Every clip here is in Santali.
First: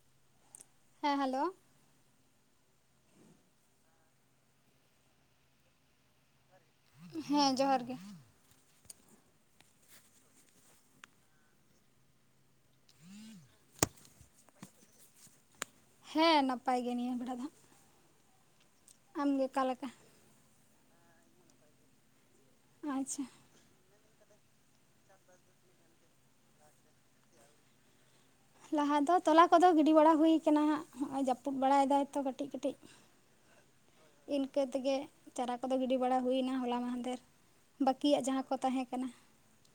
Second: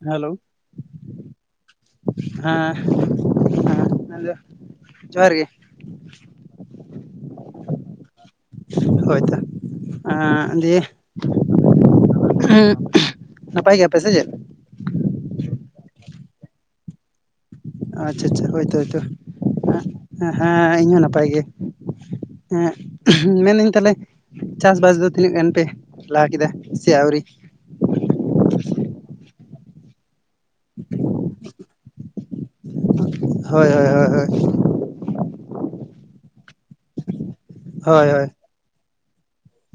ᱦᱮᱞᱳ ᱦᱮᱸ ᱦᱮᱞᱳ ᱦᱮᱸ ᱟᱫᱚ ᱡᱚᱦᱟᱨ ᱜᱮ᱾ ᱦᱮᱸ ᱡᱚᱦᱟᱨ ᱜᱮ ᱦᱳᱭ ᱛᱚ ᱫᱤᱭᱮ [unintelligible] ᱱᱟᱯᱟᱭ ᱜᱮᱭᱟᱯᱮ ᱥᱮ ᱪᱮᱫ? ᱦᱮᱸ ᱱᱟᱯᱟᱭ ᱜᱮ ᱱᱤᱭᱟᱹ ᱵᱮᱲᱟ ᱫᱚᱜ ᱟᱪᱷᱟ ᱟᱪᱷᱟ ᱦᱚᱭᱛᱚ ᱦᱚᱭᱛᱚ ᱚᱠᱟᱞᱮᱠᱟ ᱦᱮᱸ ᱤᱧ ᱦᱚᱸ ᱱᱟᱯᱟᱭ ᱜᱮ ᱟᱪᱪᱷᱟ ᱦᱮᱸ ᱢᱮᱱᱫᱟᱹᱧ ᱛᱟᱦᱚᱞᱮ ᱪᱟᱥᱵᱟᱥ ᱫᱚ ᱛᱤᱱᱟᱹᱜ ᱜᱟᱱ ᱯᱮ ᱞᱟᱦᱟ ᱠᱮᱫᱟ ᱥᱮ ᱟᱹᱣᱨᱤ ᱞᱟᱦᱟ ᱫᱚ ᱛᱚᱞᱟ ᱠᱚᱫᱚ ᱜᱤᱰᱤ ᱵᱟᱲᱟ ᱦᱩᱭ ᱟᱠᱟᱱᱟ ᱦᱟᱜ, ᱦᱚᱜᱼᱚᱭ ᱡᱟᱹᱯᱩᱫ ᱵᱟᱲᱟᱭ ᱫᱟᱭ ᱛᱚ ᱠᱟᱹᱴᱤᱡ ᱠᱟᱹᱴᱤᱡ᱾ ᱦᱚᱭ ᱦᱚᱭ ᱦᱚᱭ ᱤᱱᱠᱟᱹ ᱛᱮᱜᱮ, ᱪᱟᱨᱟ ᱠᱚᱫᱚ ᱜᱤᱰᱤ ᱵᱟᱲᱟ ᱦᱩᱭᱱᱟ ᱦᱚᱞᱟ ᱢᱟᱦᱟᱫᱮᱨ᱾ ᱦᱳᱭ ᱦᱳᱭ ᱵᱟᱹᱠᱤᱭᱟᱜ ᱦᱳᱭ ᱡᱟᱸᱦᱟ ᱠᱚ ᱛᱟᱸᱦᱮ ᱠᱟᱱᱟ᱾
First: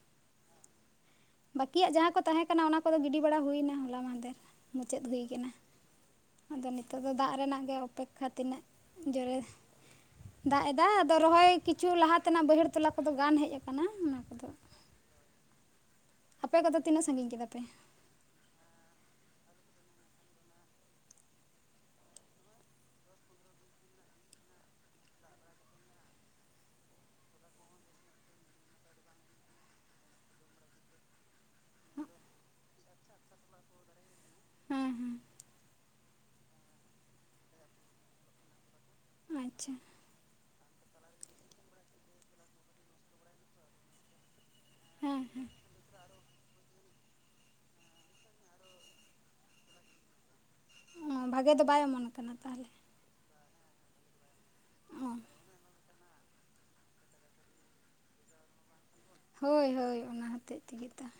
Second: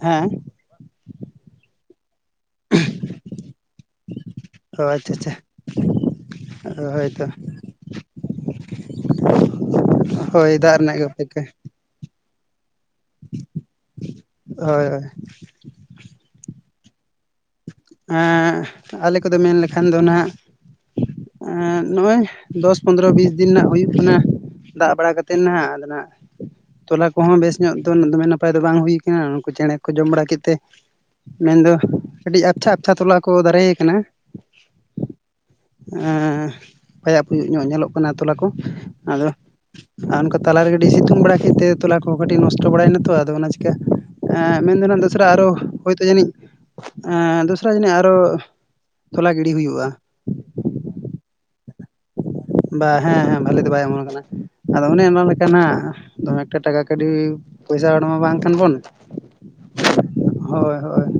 ᱦᱮᱸ ᱵᱟᱹᱠᱤᱭᱟᱜ ᱡᱟᱸᱦᱟ ᱠᱚ ᱛᱟᱸᱦᱮ ᱠᱟᱱᱟ ᱚᱱᱟ ᱠᱚᱫᱚ ᱜᱤᱰᱤ ᱵᱟᱲᱟ ᱦᱩᱭᱮᱱᱟ ᱦᱚᱞᱟ ᱢᱟᱦᱫᱮᱨ, ᱚ ᱢᱩᱪᱟᱹᱫ ᱟᱪᱪᱷᱟ ᱦᱩᱭ ᱟᱪᱪᱷᱟ, ᱠᱟᱱᱟ ᱟᱫᱚ ᱱᱤᱛᱚᱜ ᱫᱚ ᱦᱳᱭᱛᱚ ᱫᱟᱜ ᱨᱮᱱᱟᱜ ᱜᱮ ᱚᱯᱮᱠᱠᱷᱟ ᱛᱤᱱᱟᱹᱜ ᱡᱳᱨᱮ ᱦᱳᱭ ᱫᱟᱜ ᱮᱫᱟ ᱨᱮᱱᱟᱜ ᱜᱮ ᱟᱫᱚ ᱚᱯᱮᱠᱠᱷᱟ ᱨᱚᱦᱚᱭ ᱠᱤᱪᱷᱩ ᱞᱟᱦᱟ ᱛᱮᱱᱟᱜ ᱵᱟᱹᱭᱦᱟᱹᱲ ᱛᱚᱞᱟ ᱠᱚᱫᱚ ᱜᱟᱱ ᱦᱮᱡ ᱟᱠᱟᱱᱟ ᱚᱱᱟ ᱠᱚᱫᱚ, ᱦᱳᱭ ᱦᱳᱭ, ᱟᱯᱮ ᱠᱚᱫᱚ ᱛᱤᱱᱟᱹᱜ ᱥᱟᱺᱜᱤᱧ ᱠᱮᱫᱟᱯᱮ, ᱮᱸᱻ ᱟᱞᱮ ᱠᱚᱫᱚ ᱢᱮᱱ ᱞᱮᱠᱷᱟᱱ ᱫᱚ ᱱᱟᱜ, ᱱᱚᱜ-ᱚᱭ ᱫᱚᱥ ᱯᱚᱱᱨᱚ ᱵᱤᱥ ᱫᱤᱱ ᱱᱟᱜ ᱦᱩᱭᱩᱜ ᱠᱟᱱᱟ᱾ ᱫᱟᱜ ᱵᱟᱲᱟ ᱠᱟᱛᱮᱱ ᱦᱟᱜ ᱟᱫᱚ ᱱᱟᱜ, ᱛᱚᱞᱟ ᱠᱚᱦᱚᱸ ᱵᱮᱥ ᱧᱚᱜ ᱫᱚ ᱫᱚᱢᱮ ᱱᱟᱯᱟᱭ ᱫᱚ ᱵᱟᱝ ᱦᱩᱭ ᱠᱟᱱᱟ ᱩᱱᱠᱩ ᱪᱮᱬᱮ ᱠᱚ ᱡᱚᱢ ᱵᱟᱲᱟ ᱠᱮᱫ ᱛᱮ ᱢᱮᱱᱫᱚ ᱟᱹᱰᱤ ᱟᱪᱷᱟ ᱟᱪᱷᱟ ᱛᱚᱞᱟ ᱠᱚ ᱫᱟᱨᱮ ᱠᱟᱱᱟ ᱦᱮᱸ ᱦᱮᱸ ᱯᱟᱭᱟᱯ ᱧᱚᱜ ᱧᱮᱞᱚᱜ ᱠᱟᱱᱟ ᱴᱚᱞᱟ ᱠᱚ ᱟᱫᱚ ᱟᱪᱪᱷᱟ ᱟᱨ ᱚᱱᱠᱟ ᱛᱟᱞᱟᱨᱮ ᱠᱟᱹᱴᱤᱡ ᱥᱤᱛᱩᱝ ᱵᱟᱲᱟ ᱠᱮᱫ ᱛᱮ ᱛᱚᱞᱟ ᱠᱚ ᱠᱟᱹᱴᱤᱡ ᱱᱚᱥᱴᱚ ᱵᱟᱲᱟᱭᱮᱱᱟ ᱛᱚ ᱟᱫᱚ ᱚᱱᱟ ᱪᱤᱠᱟᱹ, ᱢᱮᱱ ᱫᱚ ᱱᱟᱜ ᱦᱮᱸ ᱫᱚᱥᱨᱟ ᱦᱮᱸ ᱟᱨᱦᱚ ᱦᱳᱭᱛᱳ ᱡᱟᱹᱱᱤᱡ, ᱫᱚᱥᱨᱟ ᱡᱟᱹᱱᱤᱡ ᱟᱨ ᱦᱚ ᱛᱚᱞᱟ ᱜᱤᱰᱤ ᱦᱩᱭᱩᱜᱼᱟ᱾ ᱚ ᱵᱷᱟᱜᱮ ᱫᱚ ᱵᱟᱭ ᱮᱢᱚᱱ ᱟᱠᱟᱱᱟ ᱛᱟᱸᱦᱚᱞᱮ, ᱵᱟ ᱦᱮᱸ ᱦᱮᱸ ᱵᱷᱟᱜᱤ ᱫᱚ ᱵᱟᱭ ᱚᱢᱚᱱ ᱟᱠᱟᱱᱟ ᱟᱫᱚ ᱚᱱᱮ ᱚ ᱚᱱᱟ ᱞᱮᱠᱟ ᱱᱟᱜ ᱫᱚᱢᱮ ᱮᱠᱴᱟ ᱴᱟᱠᱟ ᱠᱟᱹᱣᱰᱤ, ᱯᱚᱭᱥᱟ ᱦᱚᱲ ᱢᱟ ᱵᱟᱝ ᱠᱟᱱ ᱵᱚᱱ, ᱦᱳᱭ ᱦᱳᱭ ᱚᱱᱟ ᱦᱚᱛᱮᱫ ᱦᱳᱭ ᱛᱮᱜᱮ ᱛᱚ ᱦᱳᱭ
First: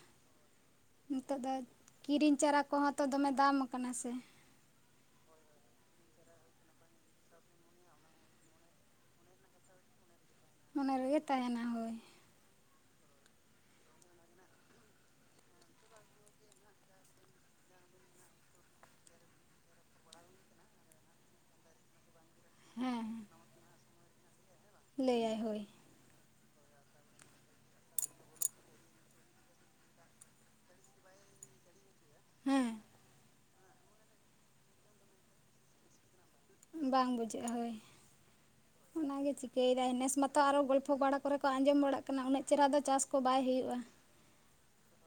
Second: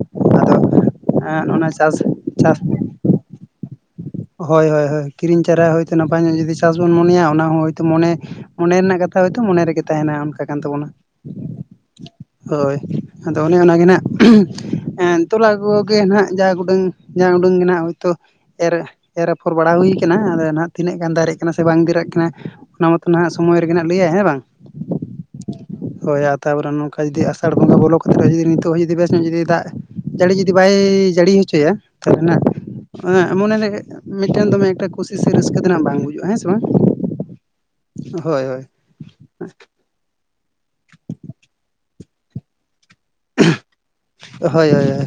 ᱱᱤᱛᱚᱜ ᱟᱫᱚ ᱮᱸ ᱫᱚ ᱚᱱᱟ ᱪᱟᱥ ᱠᱤᱨᱤᱧ ᱪᱟᱥ ᱪᱟᱨᱟ ᱠᱚᱦᱚ, ᱛᱚ ᱫᱚᱢᱮ ᱫᱟᱢ ᱟᱠᱟᱱᱟ ᱦᱮ ᱥᱮ, ᱦᱳᱭ ᱦᱳᱭ ᱦᱳᱭ ᱠᱤᱨᱤᱧ ᱪᱟᱨᱟ ᱦᱚᱭᱛᱳ ᱱᱟᱯᱟᱭ ᱧᱚᱜ ᱡᱩᱫᱤ ᱪᱟᱥᱵᱚᱱ ᱢᱚᱱᱮᱭᱟ ᱚᱱᱟ ᱦᱚᱸ ᱦᱳᱭᱛᱳ ᱢᱚᱱᱮ, ᱢᱚᱱᱮ ᱨᱮᱱᱟᱜ ᱠᱟᱛᱷᱟ ᱦᱳᱭᱛᱳ ᱢᱚᱱᱮ ᱨᱮᱜᱮ ᱛᱟᱸᱦᱮᱱᱟ ᱚᱱᱠᱟ ᱠᱟᱱ ᱛᱟᱵᱚᱱᱟ, ᱚᱱᱟ ᱨᱮᱜᱮ ᱛᱟᱦᱮᱱᱟ ᱦᱳᱭ ᱦᱳᱭ ᱟᱫᱚ ᱚᱱᱮ ᱚᱱᱟᱜᱮ ᱱᱟᱜ, ᱛᱚᱞᱟ ᱠᱚᱜᱮ ᱱᱟᱜ ᱡᱟ ᱩᱰᱟᱹᱝ ᱡᱟ ᱩᱰᱟᱹᱝ ᱜᱮ ᱱᱟᱜ ᱦᱳᱭᱛᱳ ᱮᱨ, ᱮᱨ ᱟᱯᱷᱚᱨ ᱵᱟᱲᱟ ᱦᱩᱭ ᱟᱠᱟᱱᱟ ᱟᱫᱚ ᱱᱟᱦᱟᱜ ᱛᱤᱱᱟᱹᱜ ᱜᱟᱱ ᱫᱟᱨᱮᱜ ᱠᱟᱱᱟ ᱥᱮ ᱵᱟᱝ ᱫᱟᱨᱮᱜ ᱠᱟᱱᱟ ᱚᱱᱟ ᱢᱟᱛᱚ, ᱦᱮᱸ ᱚᱱᱟ ᱦᱟᱜ ᱥᱚᱢᱚᱭ ᱨᱮᱜᱮ ᱱᱟᱜ ᱞᱟᱹᱭᱟᱭ ᱦᱮᱸ ᱵᱟᱝ, ᱞᱟᱹᱭᱟᱭ ᱦᱳᱭ, ᱦᱳᱭ ᱛᱟᱨᱯᱚᱨᱮ ᱱᱚᱝᱠᱟ ᱡᱩᱫᱤ ᱟᱥᱟᱲ ᱵᱚᱸᱜᱟ ᱵᱚᱞᱚ ᱠᱟᱛᱮᱫ ᱦᱚᱸ ᱡᱩᱫᱤ ᱱᱤᱛᱚᱜ ᱦᱚᱸ ᱡᱩᱫᱤ ᱵᱮᱥ ᱧᱚᱜ ᱡᱩᱫᱤ ᱫᱟᱜ, ᱡᱟᱹᱲᱤ ᱡᱩᱫᱤ ᱵᱟᱭ ᱡᱟᱹᱲᱤ ᱦᱚᱪᱚᱭᱟ, ᱨᱮᱱᱟᱜ ᱦᱮᱸ ᱢᱚᱱᱮᱨᱮ ᱢᱤᱫᱴᱮᱱ ᱫᱚᱢᱮ ᱮᱠᱴᱟ ᱠᱩᱥᱤ ᱥᱮ ᱨᱟᱹᱥᱠᱟᱹ ᱛᱮ ᱱᱟᱜ ᱵᱟᱝ ᱵᱩᱡᱚ-ᱟ ᱦᱮᱸ, ᱵᱟᱝ ᱵᱩᱡᱷᱟᱹᱜ-ᱟ ᱾ᱦᱳᱭ, ᱦᱳᱭ ᱦᱳᱭ ᱚᱱᱟᱜᱮ ᱪᱤᱠᱟᱹᱭᱮᱫᱟ ᱱᱮᱥ ᱢᱟᱛᱚ ᱟᱨᱚ ᱜᱚᱞᱯᱚ ᱵᱟᱲᱟ ᱠᱚᱨᱮ ᱠᱚ ᱟᱸᱡᱚᱢ ᱵᱟᱲᱟᱜ ᱠᱟᱱᱟ ᱩᱱᱟᱹᱜ ᱪᱮᱦᱨᱟ ᱫᱚ ᱪᱟᱥ, ᱠᱚ ᱵᱟᱭ ᱦᱩᱭᱩᱜ-ᱟ᱾ ᱦᱳᱭ ᱦᱳᱭ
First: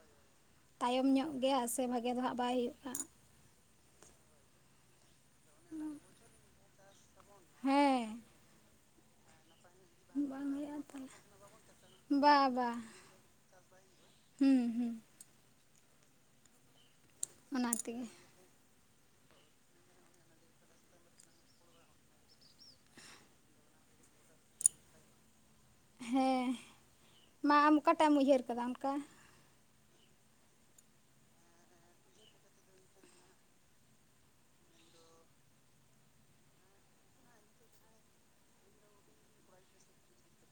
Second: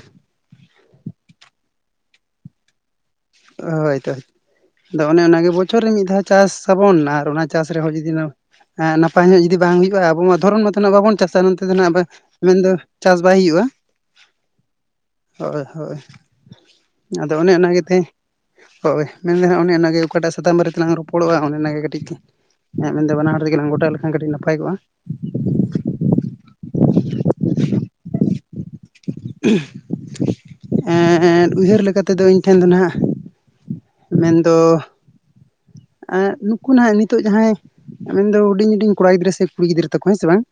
ᱛᱟᱭᱚᱢ ᱧᱚᱜ ᱜᱮᱭᱟ ᱥᱮ ᱵᱷᱟᱜᱮ ᱫᱚ ᱦᱟᱜ ᱵᱟᱭ ᱦᱩᱭᱩᱜ-ᱟ᱾ ᱦᱳᱭᱛᱚ ᱟᱫᱚ ᱚᱱᱮ ᱚᱱᱟᱜᱮ ᱵᱚᱪᱷᱚᱨ ᱨᱮ ᱢᱤᱫ ᱫᱷᱟᱣ ᱪᱟᱥ ᱟᱵᱚᱱ ᱟᱨ, ᱚᱱᱟ ᱪᱟᱥ ᱨᱮᱸᱦᱚ ᱦᱮᱸ ᱡᱩᱫᱤ ᱱᱟᱯᱟᱭ ᱧᱚᱜ ᱡᱩᱫᱤ ᱵᱟᱝ ᱦᱩᱭᱩᱜ-ᱟ᱾ ᱟᱵᱚ ᱱᱚᱣᱟ ᱵᱟᱝ ᱫᱷᱚᱨᱚᱱ ᱦᱩᱭᱩᱜᱼᱟ ᱢᱟᱛᱚ ᱱᱟᱜ ᱛᱟᱦᱚᱞᱮ ᱵᱟᱵᱚᱱ ᱪᱟᱥᱟ ᱱᱚᱛᱮ ᱫᱚ ᱱᱟᱜ ᱵᱟ ᱵᱟ ᱢᱮᱱᱫᱚ ᱪᱟᱥ ᱵᱟᱭ ᱦᱩᱭᱩᱜ-ᱟ᱾ ᱦᱩᱸ ᱦᱩᱸ, ᱦᱳᱭ ᱦᱳᱭ ᱟᱫᱚ ᱚᱱᱮ ᱚᱱᱟ ᱜᱮ ᱛᱮ, ᱦᱳᱭ ᱢᱮᱱ ᱮᱫᱟ ᱦᱟᱜ ᱚᱱᱮ ᱚᱱᱟᱜᱮ ᱚᱠᱟᱴᱟᱜ ᱥᱟᱛᱟᱢ ᱵᱟᱨᱮᱛᱮ ᱞᱟᱝ ᱨᱚᱯᱚᱲᱚᱜ-ᱟ᱾ ᱚᱱᱮ ᱚᱱᱟᱜᱮ ᱠᱟᱹᱴᱤᱡ, ᱤᱧᱟᱜ ᱢᱮᱱᱫᱚ ᱵᱟᱱᱟ ᱦᱚᱲ ᱛᱮᱜᱮᱞᱟᱝ ᱜᱚᱴᱟ ᱞᱮᱠᱷᱟᱱ ᱠᱟᱹᱴᱤᱡ ᱱᱟᱯᱟᱭ ᱠᱚᱜ-ᱟ᱾ ᱦᱮᱸ ᱢᱟ ᱟᱢ ᱚᱠᱟᱴᱟᱜ ᱮᱢ ᱩᱭᱦᱟᱹᱨ ᱟᱠᱟᱫᱟ ᱚᱱᱠᱟ, ᱮᱸᱻ ᱩᱭᱦᱟᱹᱨ ᱞᱮᱠᱟᱛᱮᱫᱚ ᱤᱧ ᱴᱷᱮᱱ ᱫᱚ ᱱᱟᱜ, ᱢᱮᱱ ᱫᱚ, ᱟᱨ ᱱᱩᱠᱩ ᱱᱟᱜ ᱱᱤᱛᱚᱜ ᱡᱟᱸᱦᱟᱭ ᱢᱮᱱᱫᱚ ᱦᱩᱰᱤᱧ ᱦᱩᱰᱤᱧ ᱠᱚᱲᱟ ᱜᱤᱫᱽᱨᱟᱹ ᱥᱮ ᱠᱩᱲᱤ ᱜᱤᱫᱽᱨᱟᱹ ᱛᱟᱠᱚ ᱦᱮᱸ ᱥᱮ ᱵᱟᱝ,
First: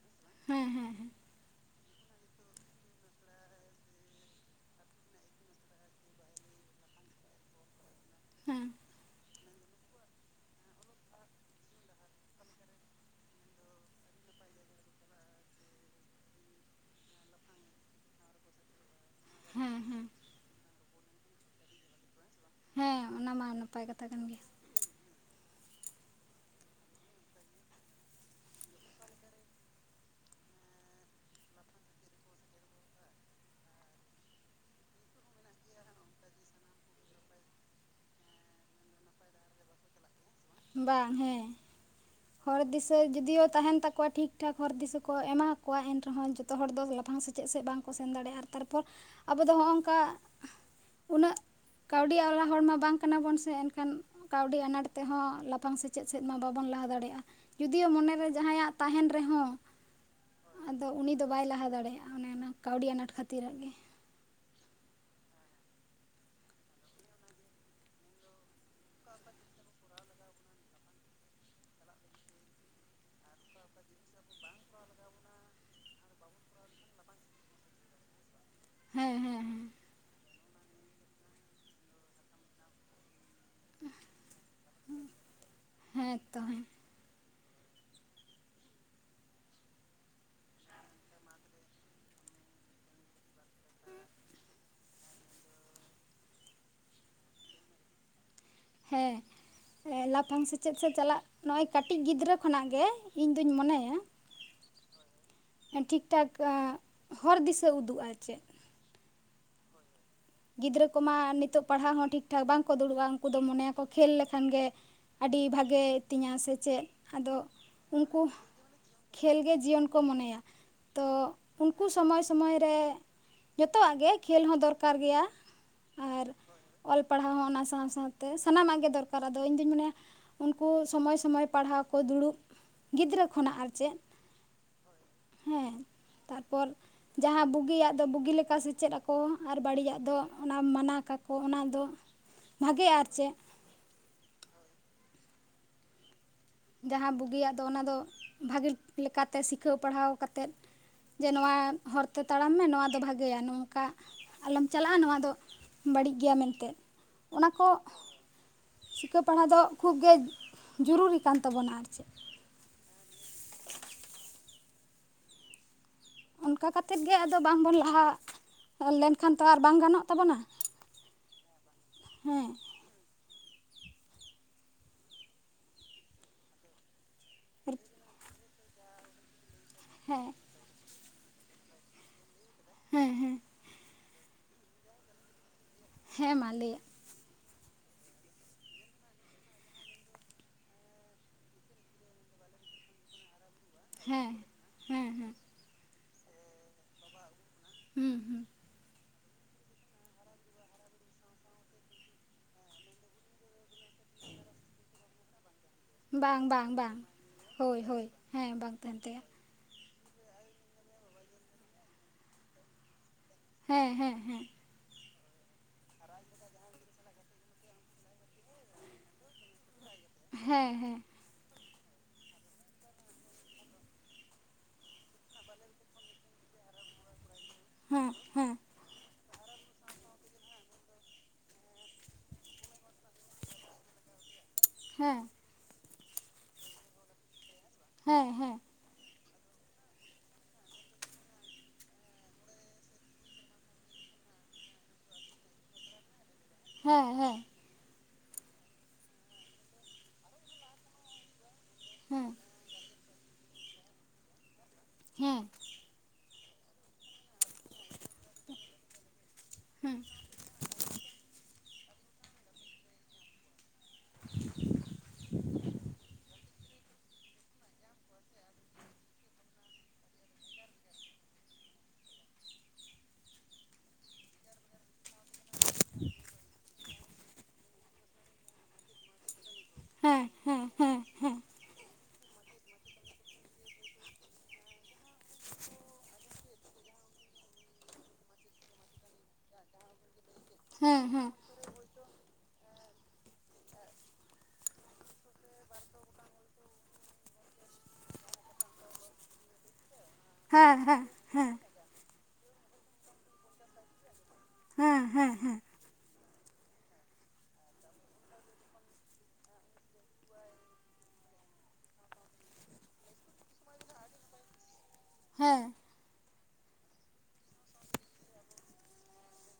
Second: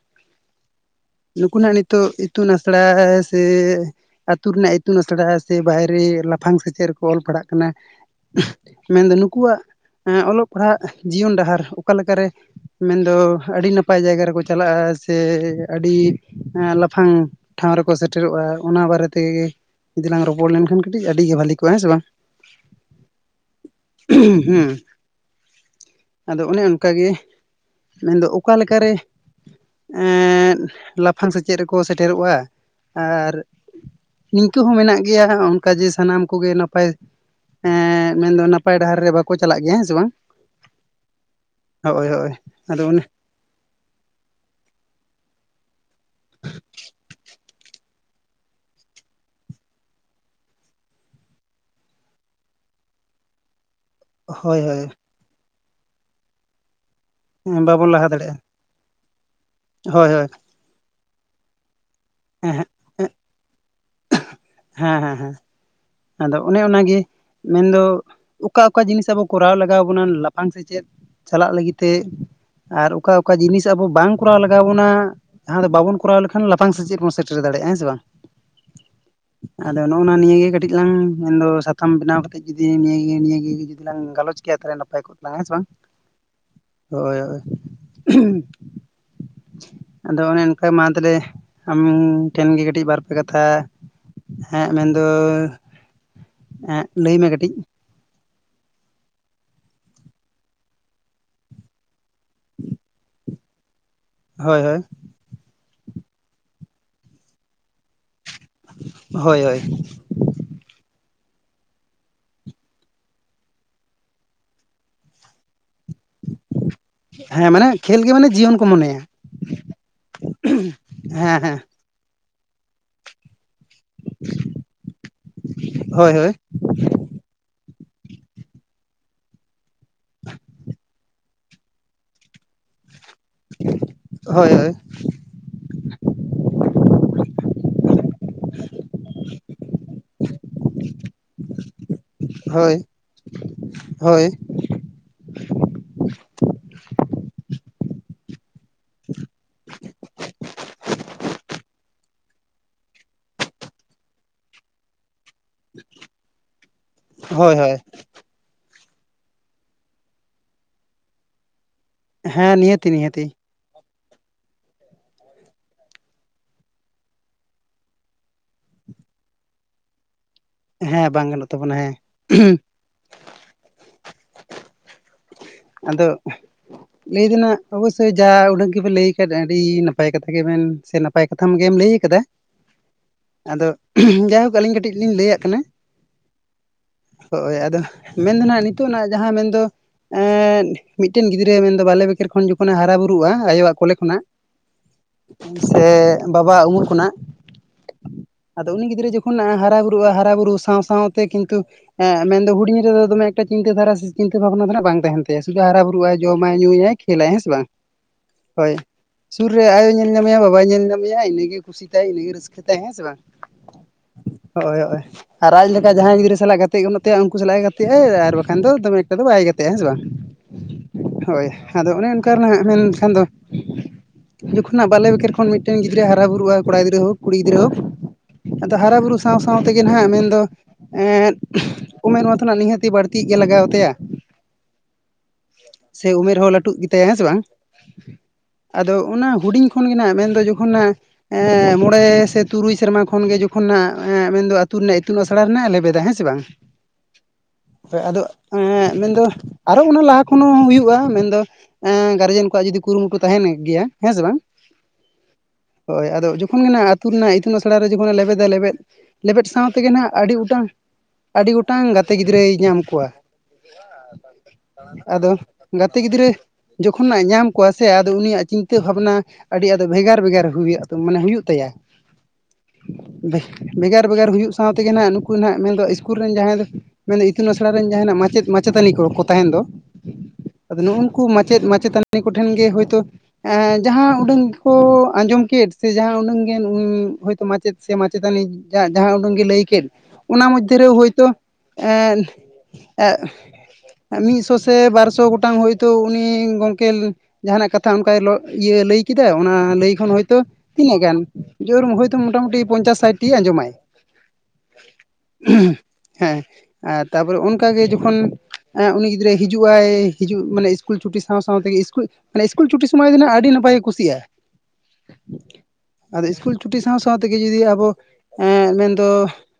ᱦᱮᱸ ᱦᱮᱸ ᱱᱩᱠᱩ ᱱᱟᱜ ᱱᱤᱛᱳᱜ ᱤᱛᱩᱱ ᱟᱥᱲᱟ ᱥᱮ, ᱟᱹᱛᱩ ᱨᱮᱱᱟᱜ ᱤᱛᱩᱱ ᱟᱥᱲᱟ ᱥᱮ ᱵᱟᱭᱨᱮ ᱞᱟᱯᱷᱟᱝ ᱥᱮᱪᱮᱫ ᱨᱮᱠᱚ ᱚᱞ ᱯᱟᱲᱦᱟᱜ ᱠᱟᱱᱟ᱾ ᱦᱮᱸ ᱢᱮᱱᱫᱚ ᱱᱩᱠᱩᱣᱟᱜ ᱚᱞᱚᱜ ᱯᱟᱲᱦᱟᱜ ᱡᱤᱭᱚᱱ ᱰᱟᱦᱟᱨ ᱚᱠᱟ ᱞᱮᱠᱟᱨᱮ, ᱢᱮᱱᱫᱚ ᱟᱹᱰᱤ ᱱᱟᱯᱟᱭ ᱡᱟᱭᱜᱟ ᱨᱮᱠᱚ ᱪᱟᱞᱟᱜᱼᱟ, ᱥᱮ ᱟᱹᱰᱤ ᱞᱟᱯᱷᱟᱝ ᱴᱷᱟᱶ ᱨᱮᱠᱚ ᱥᱮᱴᱮᱨᱚᱜᱼᱟ, ᱚᱱᱟ ᱵᱟᱨᱮ ᱛᱮᱜᱮ ᱦᱮᱸ ᱦᱮᱸ ᱡᱩᱫᱤ ᱞᱟᱝ ᱨᱚᱯᱚᱲ ᱞᱮᱱᱠᱷᱟᱱ ᱠᱟᱹᱴᱤᱡ ᱟᱹᱰᱤ ᱜᱮ ᱵᱷᱟᱹᱞᱤ ᱠᱚᱜᱼᱟ, ᱦᱮᱸ ᱥᱮ ᱵᱟᱝ ᱦᱮᱸ ᱚᱱᱟ ᱢᱟ ᱱᱟᱯᱟᱭ ᱠᱟᱛᱷᱟ ᱠᱟᱱ ᱜᱮᱭᱟ ᱾ ᱦᱩᱸ ᱟᱫᱚ ᱚᱱᱮ ᱚᱱᱠᱟᱜᱮ ᱢᱮᱱᱫᱚ ᱚᱠᱟ ᱞᱮᱠᱟᱨᱮ ᱮᱸᱫ ᱞᱟᱯᱷᱟᱝ ᱥᱮᱪᱮᱫ ᱨᱮᱠᱚ ᱥᱮᱴᱮᱨᱚᱜᱼᱟ ᱾ ᱟᱨ ᱱᱤᱝᱠᱟᱹ ᱦᱚᱸ ᱢᱮᱱᱟᱜ ᱜᱮᱭᱟ, ᱚᱱᱠᱟ ᱡᱮ ᱥᱟᱱᱟᱢ ᱠᱚᱜᱮ ᱱᱟᱯᱟᱭ ᱮᱸ ᱢᱮᱱᱫᱚ ᱱᱟᱯᱟᱭ ᱰᱟᱦᱟᱨ ᱨᱮ ᱵᱟᱠᱚ ᱪᱟᱞᱟᱜ ᱜᱮᱭᱟ ᱦᱮᱸ ᱥᱮ ᱵᱟᱝ ᱾ ᱵᱟᱝ ᱦᱮᱸ ᱦᱳᱭ ᱦᱳᱭ ᱦᱚᱨ ᱟᱫᱚ ᱫᱤᱥᱟᱹ ᱚᱱᱮ ᱡᱩᱫᱤᱭᱳ ᱛᱟᱦᱮᱱ ᱛᱟᱠᱚᱣᱟ ᱴᱷᱤᱠ ᱴᱷᱟᱠ ᱦᱚᱨ ᱫᱤᱥᱟᱹ ᱠᱚ ᱮᱢᱟ ᱠᱚᱣᱟ [unintelligible] ᱨᱮᱦᱚᱸ ᱡᱚᱛᱚ ᱦᱚᱲ ᱫᱚ ᱞᱟᱯᱷᱟᱝ ᱥᱮᱪᱮᱫ ᱥᱮᱫ ᱵᱟᱝᱠᱚ ᱥᱮᱱ ᱫᱟᱲᱮᱜᱼᱟ, ᱟᱨ ᱛᱟᱨᱯᱚᱨ ᱟᱵᱚ ᱫᱚ ᱦᱚᱜᱼᱚᱝᱠᱟ, ᱩᱱᱟᱹᱜ ᱠᱟᱹᱣᱰᱤ ᱟᱱ ᱦᱚᱲᱢᱟ ᱵᱟᱝ ᱠᱟᱱᱟ ᱵᱚᱱ ᱥᱮ ᱮᱱᱠᱷᱟᱱ, ᱠᱟᱹᱣᱰᱤ ᱦᱳᱭ ᱦᱳᱭ ᱟᱱᱟᱴ ᱛᱮᱸᱦᱚ ᱞᱟᱯᱷᱟᱝ ᱥᱮᱪᱮᱫ ᱥᱮᱫ ᱢᱟ ᱵᱟᱵᱚᱱ ᱞᱟᱦᱟ ᱫᱟᱲᱮᱭᱟᱜ-ᱟ᱾ ᱡᱩᱫᱤᱭᱳ ᱵᱟᱵᱚᱱ ᱞᱟᱦᱟ ᱢᱚᱱᱮᱨᱮ ᱫᱟᱲᱮᱭᱟᱜᱼᱟ ᱡᱟᱸᱦᱟᱭᱟᱜ, ᱛᱟᱸᱦᱮᱱ ᱨᱮᱸᱦᱚ, ᱦᱳᱭ ᱦᱳᱭ, ᱟᱫᱚ ᱩᱱᱤ ᱫᱚ ᱵᱟᱭ ᱞᱟᱦᱟ ᱫᱟᱲᱮᱭᱟᱜᱼᱟ, ᱚᱱᱮ ᱚᱱᱟ ᱦᱮᱸ ᱠᱟᱹᱣᱰᱤ ᱟᱱᱟᱴ ᱠᱷᱟᱹᱛᱤᱨᱟᱜ ᱜᱮ ᱾ ᱦᱮᱸ ᱦᱮᱸ ᱦᱮᱸ, ᱟᱫᱚ ᱚᱱᱮ ᱚᱱᱟᱜᱮ ᱢᱮᱱᱫᱚ, ᱚᱠᱟ ᱚᱠᱟ ᱡᱤᱱᱤᱥ ᱟᱵᱚ ᱠᱚᱨᱟᱣ ᱞᱟᱜᱟᱣ ᱵᱚᱱᱟ, ᱞᱟᱯᱷᱟᱝ ᱥᱮᱪᱮᱫ ᱪᱟᱞᱟᱜ ᱞᱟᱹᱜᱤᱫ ᱛᱮ, ᱟᱨ ᱚᱠᱟ ᱚᱠᱟ ᱡᱤᱱᱤᱥ ᱟᱵᱚ ᱵᱟᱝ ᱠᱚᱨᱟᱣ ᱞᱟᱜᱟᱣ ᱵᱚᱱᱟ ᱾ ᱡᱟᱦᱟᱸ ᱫᱚ ᱵᱟᱵᱚᱱ ᱠᱚᱨᱟᱣ ᱞᱮᱠᱷᱟᱱ ᱞᱟᱯᱷᱟᱝ ᱥᱮᱪᱮᱫ ᱵᱚᱱ ᱥᱮᱴᱮᱨ ᱫᱟᱲᱮᱭᱟᱜᱼᱟ ᱾ ᱦᱮᱸ ᱥᱮ ᱵᱟᱝ? ᱦᱮᱸ ᱦᱮᱸ ᱦᱮᱸ ᱟᱫᱚ ᱱᱚᱜ-ᱚᱱᱟ ᱱᱤᱭᱟᱹᱜᱮ ᱠᱟᱹᱴᱤᱡ ᱞᱟᱝ ᱢᱮᱱᱫᱚ ᱥᱟᱛᱟᱢ ᱵᱮᱱᱟᱣ ᱠᱟᱛᱮᱜ ᱡᱩᱫᱤ ᱱᱤᱭᱟᱹᱜᱮ ᱱᱤᱭᱟᱹᱜᱮ ᱡᱩᱫᱤᱞᱟᱝ ᱜᱟᱞᱚᱪ ᱠᱮᱭᱟ ᱛᱟᱦᱞᱮ ᱱᱟᱯᱟᱭ ᱠᱚᱜ ᱛᱟᱞᱟᱝᱟ ᱦᱮᱸ ᱥᱮ ᱵᱟᱝ, ᱦᱮᱸ ᱛᱚ ᱦᱮᱸ ᱦᱳᱭ ᱦᱳᱭ, ᱟᱫᱚ ᱚᱱᱮ ᱚᱱᱠᱟ ᱢᱟ ᱛᱟᱦᱚᱞᱮ ᱟᱢ ᱴᱷᱮᱱ ᱜᱮ ᱠᱟᱹᱴᱤᱡ ᱵᱟᱨᱯᱮ ᱠᱟᱛᱷᱟ, ᱦᱮᱸ ᱢᱮᱱ ᱫᱚ ᱮᱜ ᱞᱟᱹᱭ ᱢᱮ ᱠᱟᱹᱴᱤᱡ? ᱦᱮᱸ, ᱞᱟᱯᱷᱟᱝ ᱥᱮᱪᱮᱫ ᱥᱮ ᱪᱟᱞᱟᱜ ᱱᱚᱜᱼᱚᱭ ᱠᱟᱹᱴᱤᱡ ᱜᱤᱫᱽᱨᱟᱹ ᱠᱷᱚᱱᱟᱜ ᱜᱮ ᱾ ᱤᱧᱫᱩᱧ ᱢᱚᱱᱮᱭᱟ ᱾ ᱦᱳᱭ ᱦᱳᱭ, ᱴᱷᱤᱠ ᱴᱷᱟᱠ ᱦᱚᱨ ᱫᱤᱥᱟᱹ ᱩᱫᱩᱜᱼᱟᱭ ᱪᱮᱜ, ᱦᱳᱭ ᱦᱳᱭ, ᱜᱤᱫᱽᱨᱟᱹ ᱠᱚᱢᱟ ᱱᱤᱛᱚᱜ ᱯᱟᱲᱦᱟᱣ ᱦᱚᱸ ᱴᱷᱤᱠ ᱴᱷᱟᱠ ᱵᱟᱝᱠᱚ ᱫᱩᱲᱩᱵᱼᱟ, ᱩᱱᱠᱩ ᱫᱚ ᱢᱚᱱᱮᱭᱟᱠᱚ ᱠᱷᱮᱞ ᱞᱮᱠᱷᱟᱱ ᱜᱮ ᱟᱹᱰᱤ ᱵᱷᱟᱜᱮ ᱛᱤᱧᱟᱹᱜ ᱥᱮ ᱪᱮᱫ ᱟᱫᱚ ᱦᱮᱸ ᱢᱟᱱᱮ ᱠᱷᱮᱞ ᱜᱮ ᱩᱱᱠᱩ ᱢᱟᱱᱮ ᱡᱤᱭᱚᱱ ᱠᱚ ᱢᱚᱱᱮᱭᱟ ᱠᱷᱮᱞ ᱜᱮ ᱡᱤᱭᱚᱱ ᱠᱚ ᱢᱚᱱᱮᱭᱟ, ᱛᱚ ᱦᱮᱸ ᱦᱮᱸ ᱩᱱ ᱥᱩᱨ ᱥᱚᱢᱚᱭ ᱥᱚᱢᱚᱭ ᱨᱮ, ᱡᱚᱛᱚᱣᱟᱜ ᱜᱮ ᱠᱷᱮᱞ ᱦᱚᱸ ᱫᱚᱨᱠᱟᱨ ᱜᱮᱭᱟ ᱾ ᱦᱳᱭ ᱟᱨ ᱦᱳᱭ ᱚᱞ ᱯᱟᱲᱦᱟᱣ ᱦᱚᱸ ᱚᱱᱟ ᱥᱟᱶ ᱥᱟᱶᱛᱮ, ᱥᱟᱱᱟᱢᱟᱜ ᱜᱮ ᱫᱚᱨᱠᱟᱨ ᱟᱫᱚ ᱤᱧᱫᱩᱧ ᱢᱚᱱᱮᱭᱟ, ᱩᱱᱠᱩ ᱥᱚᱢᱚᱭ ᱥᱚᱢᱚᱭ ᱯᱟᱲᱦᱟᱣ ᱠᱚ ᱫᱩᱲᱩᱵ, ᱜᱤᱫᱽᱨᱟᱹ ᱠᱷᱚᱱᱟᱜ ᱟᱨ ᱪᱮᱫ ᱾ ᱦᱳᱭ ᱦᱳᱭ ᱦᱮᱸ ᱛᱟᱨᱯᱚᱨ ᱡᱟᱦᱟᱸ ᱵᱩᱜᱤᱭᱟᱜ ᱫᱚ ᱵᱩᱜᱤ ᱞᱮᱠᱟ ᱥᱮᱪᱮᱫ ᱟᱠᱚ, ᱟᱨ ᱵᱟᱹᱲᱤᱡᱟᱜ ᱫᱚ ᱚᱱᱟ ᱢᱟᱱᱟ ᱠᱟᱠᱚ ᱚᱱᱟ ᱫᱚ, ᱦᱳᱭ ᱵᱷᱟᱜᱮ ᱟᱨ ᱪᱮᱫ ᱦᱳᱭ ᱡᱟᱦᱟᱸ ᱵᱩᱜᱤᱭᱟᱜ ᱫᱚ ᱚᱱᱟ ᱫᱚ ᱵᱷᱟᱹᱜᱤ ᱞᱮᱠᱟᱛᱮ ᱥᱤᱠᱷᱟᱹᱣ ᱯᱟᱲᱦᱟᱣ ᱠᱟᱛᱮᱫ ᱡᱮ ᱱᱚᱣᱟ ᱦᱚᱨ ᱛᱮ ᱛᱟᱲᱟᱢ ᱢᱮ ᱱᱚᱣᱟ ᱫᱚ ᱵᱷᱟᱜᱮᱭᱟ ᱱᱚᱝᱠᱟ ᱟᱞᱚᱢ ᱪᱟᱞᱟᱜᱼᱟ ᱱᱚᱣᱟ ᱫᱚ ᱵᱟᱹᱲᱤᱡ ᱜᱮᱭᱟ ᱢᱮᱱᱛᱮ ᱚᱱᱟ ᱦᱳᱭ ᱠᱚ ᱦᱳᱭ ᱥᱤᱠᱟᱹ ᱯᱟᱲᱦᱟᱣ ᱫᱚ ᱠᱷᱩᱵᱽ ᱜᱮ ᱡᱩᱨᱩᱨᱤ ᱠᱟᱱ ᱛᱟᱵᱚᱱᱟ ᱟᱨ ᱪᱮᱫ ᱦᱮᱸ, ᱱᱤᱦᱟᱹᱛᱤ ᱱᱤᱦᱟᱹᱛᱤ, ᱚᱱᱠᱟ ᱠᱟᱛᱮᱫ ᱜᱮ ᱟᱫᱚ ᱵᱟᱝᱵᱚᱱ ᱞᱟᱦᱟ ᱞᱮᱱᱠᱷᱟᱱ ᱛᱚ ᱟᱨ ᱵᱟᱝ ᱜᱟᱱᱚᱜ ᱛᱟᱵᱚᱱᱟ ᱾ ᱦᱮᱸ ᱵᱟᱝ ᱜᱟᱱᱚᱜ ᱛᱟᱵᱚᱱᱟ ᱦᱮᱸ, ᱟᱫᱚ ᱞᱟᱹᱭ ᱫᱚᱱᱟᱜ ᱚᱵᱚᱥᱳᱭ ᱡᱟ ᱩᱰᱟᱹᱝ ᱜᱮᱯᱮ ᱞᱟᱹᱭ ᱠᱷᱟᱱ ᱟᱹᱰᱤ ᱱᱟᱯᱟᱭ ᱦᱮᱸ ᱠᱟᱛᱷᱟ ᱜᱮᱵᱮᱱ ᱥᱮ ᱱᱟᱯᱟᱭ ᱠᱟᱛᱷᱟᱢ ᱜᱮᱢ ᱞᱟᱹᱭ ᱠᱟᱫᱟ ᱾ ᱦᱮᱸ ᱦᱮᱸ, ᱟᱫᱚ ᱡᱟᱭᱦᱳᱜ ᱟᱹᱞᱤᱧ ᱠᱟᱹᱴᱤᱡ ᱞᱤᱧ ᱞᱟᱹᱭᱟᱜ ᱠᱤᱱᱟᱲᱹ ᱾ ᱦᱮᱸ ᱢᱟ ᱞᱟᱹᱭ ᱦᱳᱭ ᱟᱫᱚ, ᱢᱮᱱᱫᱚ ᱦᱟᱸᱜ ᱱᱤᱛᱚᱜᱱᱟᱜ ᱡᱟᱦᱟᱸ ᱢᱮᱱᱫᱚ ᱮᱸᱜ ᱢᱤᱫᱴᱮᱱ ᱜᱤᱫᱽᱨᱟᱹ ᱢᱮᱱᱫᱟ ᱵᱟᱞᱮ ᱵᱮᱠᱮᱨ ᱠᱷᱚᱱ ᱡᱩᱛ ᱡᱚᱠᱷᱚᱱᱮ ᱦᱟᱨᱟ ᱵᱩᱨᱩᱜ-ᱟ ᱟᱭᱳᱣᱟᱜ ᱠᱚᱞᱮ ᱠᱷᱚᱱᱟᱜ ᱦᱮᱸ ᱦᱮᱸ ᱦᱮᱸ ᱥᱮ ᱵᱟᱵᱟ ᱩᱢᱩᱞ ᱠᱷᱚᱱᱟᱜ ᱦᱩᱸ ᱦᱩᱸ ᱟᱫᱚ ᱩᱱᱤ ᱜᱤᱫᱽᱨᱟᱹ ᱡᱚᱠᱷᱚᱱ ᱚᱱᱟᱜ ᱦᱟᱨᱟ ᱵᱩᱨᱩᱜᱼᱟ ᱦᱟᱨᱟ ᱵᱩᱨᱩᱜ ᱥᱟᱶ ᱥᱟᱶᱛᱮ ᱠᱤᱱᱛᱩ ᱮᱸᱜ ᱢᱮᱱᱫᱚ ᱦᱩᱰᱤᱧ ᱨᱮᱫᱚ ᱫᱚᱢᱮ ᱪᱤᱱᱛᱟᱹ ᱫᱷᱟᱨᱟ ᱥᱮ ᱪᱤᱱᱛᱟᱹ ᱵᱷᱟᱵᱱᱟ ᱫᱷᱟᱨᱚᱱᱟᱜ ᱵᱟᱝ ᱛᱟᱦᱮᱱ ᱛᱟᱭᱟ ᱥᱩᱫᱩ ᱦᱟᱨᱟ ᱵᱩᱨᱩ ᱠᱩᱣᱟᱭ ᱵᱟᱝ ᱡᱚᱢᱟᱭ ᱵᱟᱝ ᱧᱩᱭᱟᱭ ᱵᱟᱝ ᱠᱷᱮᱞᱟᱭ ᱦᱮᱸ ᱥᱮ ᱵᱟᱝ ᱦᱳᱭ ᱦᱳᱭ ᱦᱮᱸ ᱵᱟᱝ ᱦᱳᱭ ᱛᱟᱦᱮᱱ ᱛᱟᱭᱟ ᱥᱩᱨ ᱨᱮ ᱟᱭᱳ ᱧᱮᱞ ᱧᱟᱢᱮᱭᱟ ᱵᱟᱵᱟᱭ ᱧᱮᱞ ᱧᱟᱢᱮᱭᱟ ᱤᱱᱟᱹᱜᱮ ᱠᱩᱥᱤ ᱛᱟᱭ ᱤᱱᱟᱹᱜᱮ ᱨᱟᱹᱥᱠᱟᱹ ᱛᱟᱭ ᱦᱮᱸ ᱥᱮ ᱵᱟᱝ ᱦᱮᱸ ᱦᱮᱸ ᱦᱮᱸ ᱦᱳᱭ ᱦᱳᱭ, ᱟᱨ ᱟᱡ ᱞᱮᱠᱟ ᱡᱟᱦᱟᱸᱭ ᱜᱤᱫᱽᱨᱟᱹ ᱥᱟᱞᱟᱜ ᱜᱟᱛᱮᱜ ᱜᱟᱱᱚᱜ ᱛᱟᱭᱟ ᱩᱱᱠᱩ ᱥᱟᱞᱟᱜ ᱮ ᱜᱟᱛᱮᱜ ᱟᱭ, ᱟᱨ ᱵᱟᱠᱷᱟᱱ ᱫᱚ ᱫᱚᱢᱮ ᱮᱠᱴᱟ ᱫᱚ ᱵᱟᱭ ᱦᱮᱸᱥᱮ ᱵᱟᱝ ᱦᱮᱸ ᱦᱮᱸ ᱦᱳᱭ ᱟᱫᱚ ᱚᱱᱮ ᱚᱱᱠᱟ ᱱᱟ ᱢᱮᱱᱠᱷᱟᱱ ᱫᱚ ᱡᱚᱠᱷᱚᱱᱟᱜ ᱵᱟᱞᱮ ᱵᱮᱠᱮᱨ ᱠᱷᱚᱱ ᱢᱤᱫᱴᱮᱱ ᱜᱤᱫᱽᱨᱟᱹ ᱦᱟᱨᱟ ᱵᱩᱨᱩᱜ-ᱟᱭ ᱠᱚᱲᱟ ᱜᱤᱫᱽᱨᱟᱹ ᱦᱳᱠ ᱠᱩᱲᱤ ᱜᱤᱫᱽᱨᱟᱹ ᱦᱳᱠ ᱦᱮᱸ ᱦᱮᱸ ᱟᱫᱚ ᱦᱟᱨᱟ ᱵᱩᱨᱩᱜ ᱥᱟᱶ ᱥᱟᱶ ᱛᱮᱜᱮ ᱱᱟᱦᱟᱸᱜ ᱢᱮᱱᱫᱚ ᱮᱸᱜ ᱩᱢᱮᱨ ᱢᱟᱛᱚ ᱱᱟᱜ ᱱᱤᱦᱟᱹᱛᱤ ᱵᱟᱹᱲᱛᱤ ᱜᱮ ᱞᱟᱜᱟᱣ ᱟᱛᱟᱭᱟ ᱦᱮᱸ ᱥᱮ ᱩᱢᱮᱨ ᱦᱚᱸ ᱞᱟᱹᱴᱩᱜ ᱜᱮᱛᱟᱭᱟ ᱦᱮᱸ ᱥᱮ ᱵᱟᱝ ᱦᱮᱸ ᱦᱮᱸ ᱟᱫᱚ ᱚᱱᱟ ᱦᱩᱰᱤᱧ ᱠᱷᱚᱱ ᱜᱮᱱᱟᱜ ᱢᱮᱱᱫᱚ ᱡᱚᱠᱷᱚᱱ ᱦᱟᱸᱜ ᱮᱸᱜ ᱢᱚᱬᱮ ᱥᱮ ᱛᱩᱨᱩᱭ ᱥᱮᱨᱢᱟ ᱠᱷᱚᱱᱜᱮ ᱡᱚᱠᱷᱚᱱ ᱢᱮᱱᱫᱚ ᱟᱹᱛᱩ ᱨᱮᱱᱟᱜ ᱤᱛᱩᱱ ᱟᱥᱲᱟ ᱟᱥᱲᱟ ᱨᱮᱱᱟᱜ ᱞᱮᱵᱮᱫᱟ ᱦᱮᱸ ᱥᱮ ᱵᱟᱝ ᱦᱮᱸ ᱦᱮᱸ ᱦᱳᱭ ᱟᱫᱚ ᱦᱮᱸ ᱦᱮᱸᱜ ᱢᱮᱱᱫᱚ ᱟᱨᱚ ᱚᱱᱟ ᱞᱟᱦᱟ ᱠᱷᱚᱱ ᱦᱚᱸ ᱦᱩᱭᱩᱜ-ᱟ ᱢᱮᱱᱫᱚ ᱦᱮᱸ ᱦᱮᱸ ᱮᱸ ᱦᱮᱸ ᱜᱟᱨᱡᱮᱱ ᱠᱚᱣᱟᱜ ᱡᱩᱫᱤ ᱠᱩᱨᱩᱢᱩᱴᱩ ᱛᱟᱦᱮᱸᱱ ᱜᱮᱭᱟ ᱦᱮᱸ ᱥᱮ ᱵᱟᱝ ᱦᱮᱸ ᱦᱳᱭ ᱟᱫᱚ ᱡᱚᱠᱷᱚᱱ ᱜᱮᱱᱟᱜ ᱟᱹᱛᱩ ᱨᱮᱱᱟᱜ ᱤᱛᱩᱱ ᱟᱥᱲᱟ ᱨᱮ ᱡᱚᱠᱷᱚᱱ ᱞᱮᱵᱮᱫᱟᱭ ᱞᱮᱵᱮᱫ ᱞᱮᱵᱮᱫ ᱥᱟᱶ ᱛᱮᱜᱮ ᱱᱟᱦᱟᱜ ᱟᱹᱰᱤ ᱜᱚᱴᱟᱝ ᱟᱹᱰᱤ ᱜᱚᱴᱟᱝ ᱜᱟᱛᱮ ᱜᱤᱫᱽᱨᱟᱹᱭ ᱧᱟᱢ ᱠᱚᱣᱟ ᱟᱫᱚ ᱜᱟᱛᱮ ᱜᱤᱫᱽᱨᱟᱹ ᱡᱚᱠᱷᱚᱱᱟᱜ ᱧᱟᱢ ᱠᱚᱣᱟ ᱥᱮ ᱟᱫᱚ ᱩᱱᱤᱭᱟᱜ ᱪᱤᱱᱛᱟᱹ ᱵᱷᱟᱵᱽᱱᱟ ᱟᱹᱰᱤ ᱟᱫᱚ ᱵᱷᱮᱜᱟᱨ ᱵᱷᱮᱜᱟᱨ ᱦᱩᱭᱩᱜ-ᱟ ᱢᱟᱱᱮ ᱦᱩᱭᱩᱜ ᱛᱟᱭᱟ ᱵᱷᱮᱜᱟᱨ ᱵᱷᱮᱜᱟᱨ ᱦᱩᱭᱩᱜ ᱥᱟᱶ ᱛᱮᱜᱮ ᱦᱟᱸᱜ ᱱᱩᱠᱩ ᱱᱟᱸᱜ ᱢᱮᱱᱫᱚ ᱤᱥᱠᱩᱞ ᱨᱮᱱ ᱡᱟᱦᱟᱸᱭ ᱫᱚ ᱢᱮᱱᱫᱟ ᱤᱛᱩᱱ ᱟᱥᱲᱟ ᱨᱮᱱ ᱡᱟᱦᱟᱸᱱᱟᱜ ᱢᱟᱪᱮᱫ ᱢᱟᱪᱮᱛᱟᱹᱱᱤ ᱠᱚᱠᱚ ᱛᱟᱦᱮᱸᱱ ᱫᱚ ᱦᱮᱸ ᱟᱫᱚ ᱦᱮᱸ ᱱᱩᱱᱠᱩ ᱢᱟᱪᱮᱫ ᱢᱟᱪᱮᱛᱟᱹᱱᱤ ᱠᱚᱴᱷᱮᱱ ᱜᱮ ᱦᱳᱭᱛᱳ ᱮᱸ ᱡᱟᱦᱟᱸ ᱩᱰᱟᱹᱝ ᱜᱮ ᱠᱚ ᱟᱸᱡᱚᱢ ᱠᱮᱫ ᱥᱮ ᱡᱟᱦᱟᱸ ᱩᱰᱟᱹᱝ ᱜᱮ ᱱᱩᱭ ᱦᱳᱭᱛᱳ ᱢᱟᱪᱮᱫ ᱥᱮ ᱢᱟᱪᱮᱛᱟᱹᱱᱤ ᱡᱟᱦᱟᱸ ᱩᱰᱟᱹᱝ ᱜᱮ ᱞᱟᱹᱭ ᱠᱮᱫ ᱚᱱᱟ ᱢᱚᱫᱽᱫᱷᱮᱨᱮ ᱦᱳᱭᱛᱳ ᱢᱤᱫᱥᱚ ᱥᱮ ᱵᱟᱨ ᱥᱚ ᱜᱚᱴᱟᱝ ᱦᱳᱭᱛᱳ ᱩᱱᱤ ᱜᱚᱢᱠᱮ ᱡᱟᱦᱟᱱᱟᱜ ᱠᱟᱛᱷᱟ ᱚᱱᱠᱟᱭ ᱞᱚᱜ ᱤᱭᱟᱹ ᱞᱟᱹᱭ ᱠᱮᱫᱟᱭ ᱚᱱᱟ ᱞᱟᱹᱭ ᱠᱷᱚᱱ ᱦᱚᱭᱛᱳ ᱛᱤᱱᱟᱹᱜ ᱜᱟᱱ ᱡᱳᱨ ᱦᱚᱭᱛᱳ ᱢᱚᱴᱟᱢᱩᱴᱤ ᱯᱚᱧᱪᱟᱥ ᱥᱟᱴᱴᱤ ᱟᱸᱡᱚᱢᱟᱭ ᱦᱮᱸ ᱦᱮᱸ ᱦᱮᱸ ᱦᱮᱸ ᱟᱨ ᱛᱟᱨᱯᱚᱨᱮ ᱚᱱᱠᱟ ᱜᱮ ᱡᱚᱠᱷᱚᱱ ᱮᱸᱜ ᱩᱱᱤ ᱜᱤᱫᱽᱨᱟᱹᱭ ᱦᱤᱡᱩᱜ-ᱟᱭ ᱦᱤᱡᱩᱜ ᱢᱟᱱᱮ ᱤᱥᱠᱩᱞ ᱪᱷᱩᱴᱤ ᱥᱟᱶ ᱥᱟᱶᱛᱮ ᱤᱥᱠᱩᱞ ᱢᱟᱱᱮ ᱤᱥᱠᱩᱞ ᱪᱷᱩᱴᱤ ᱥᱚᱢᱚᱭ ᱫᱚ ᱦᱟᱸᱜ ᱟᱹᱰᱤ ᱱᱟᱯᱟᱭ ᱜᱮ ᱠᱩᱥᱤᱜ-ᱟᱭ ᱦᱮᱸ ᱟᱫᱚ ᱤᱥᱠᱩᱞ ᱪᱷᱩᱴᱤ ᱥᱟᱶ ᱥᱟᱶ ᱛᱮᱜᱮ ᱡᱩᱫᱤ ᱟᱵᱚ ᱮᱸᱜ ᱢᱮᱱᱫᱚ,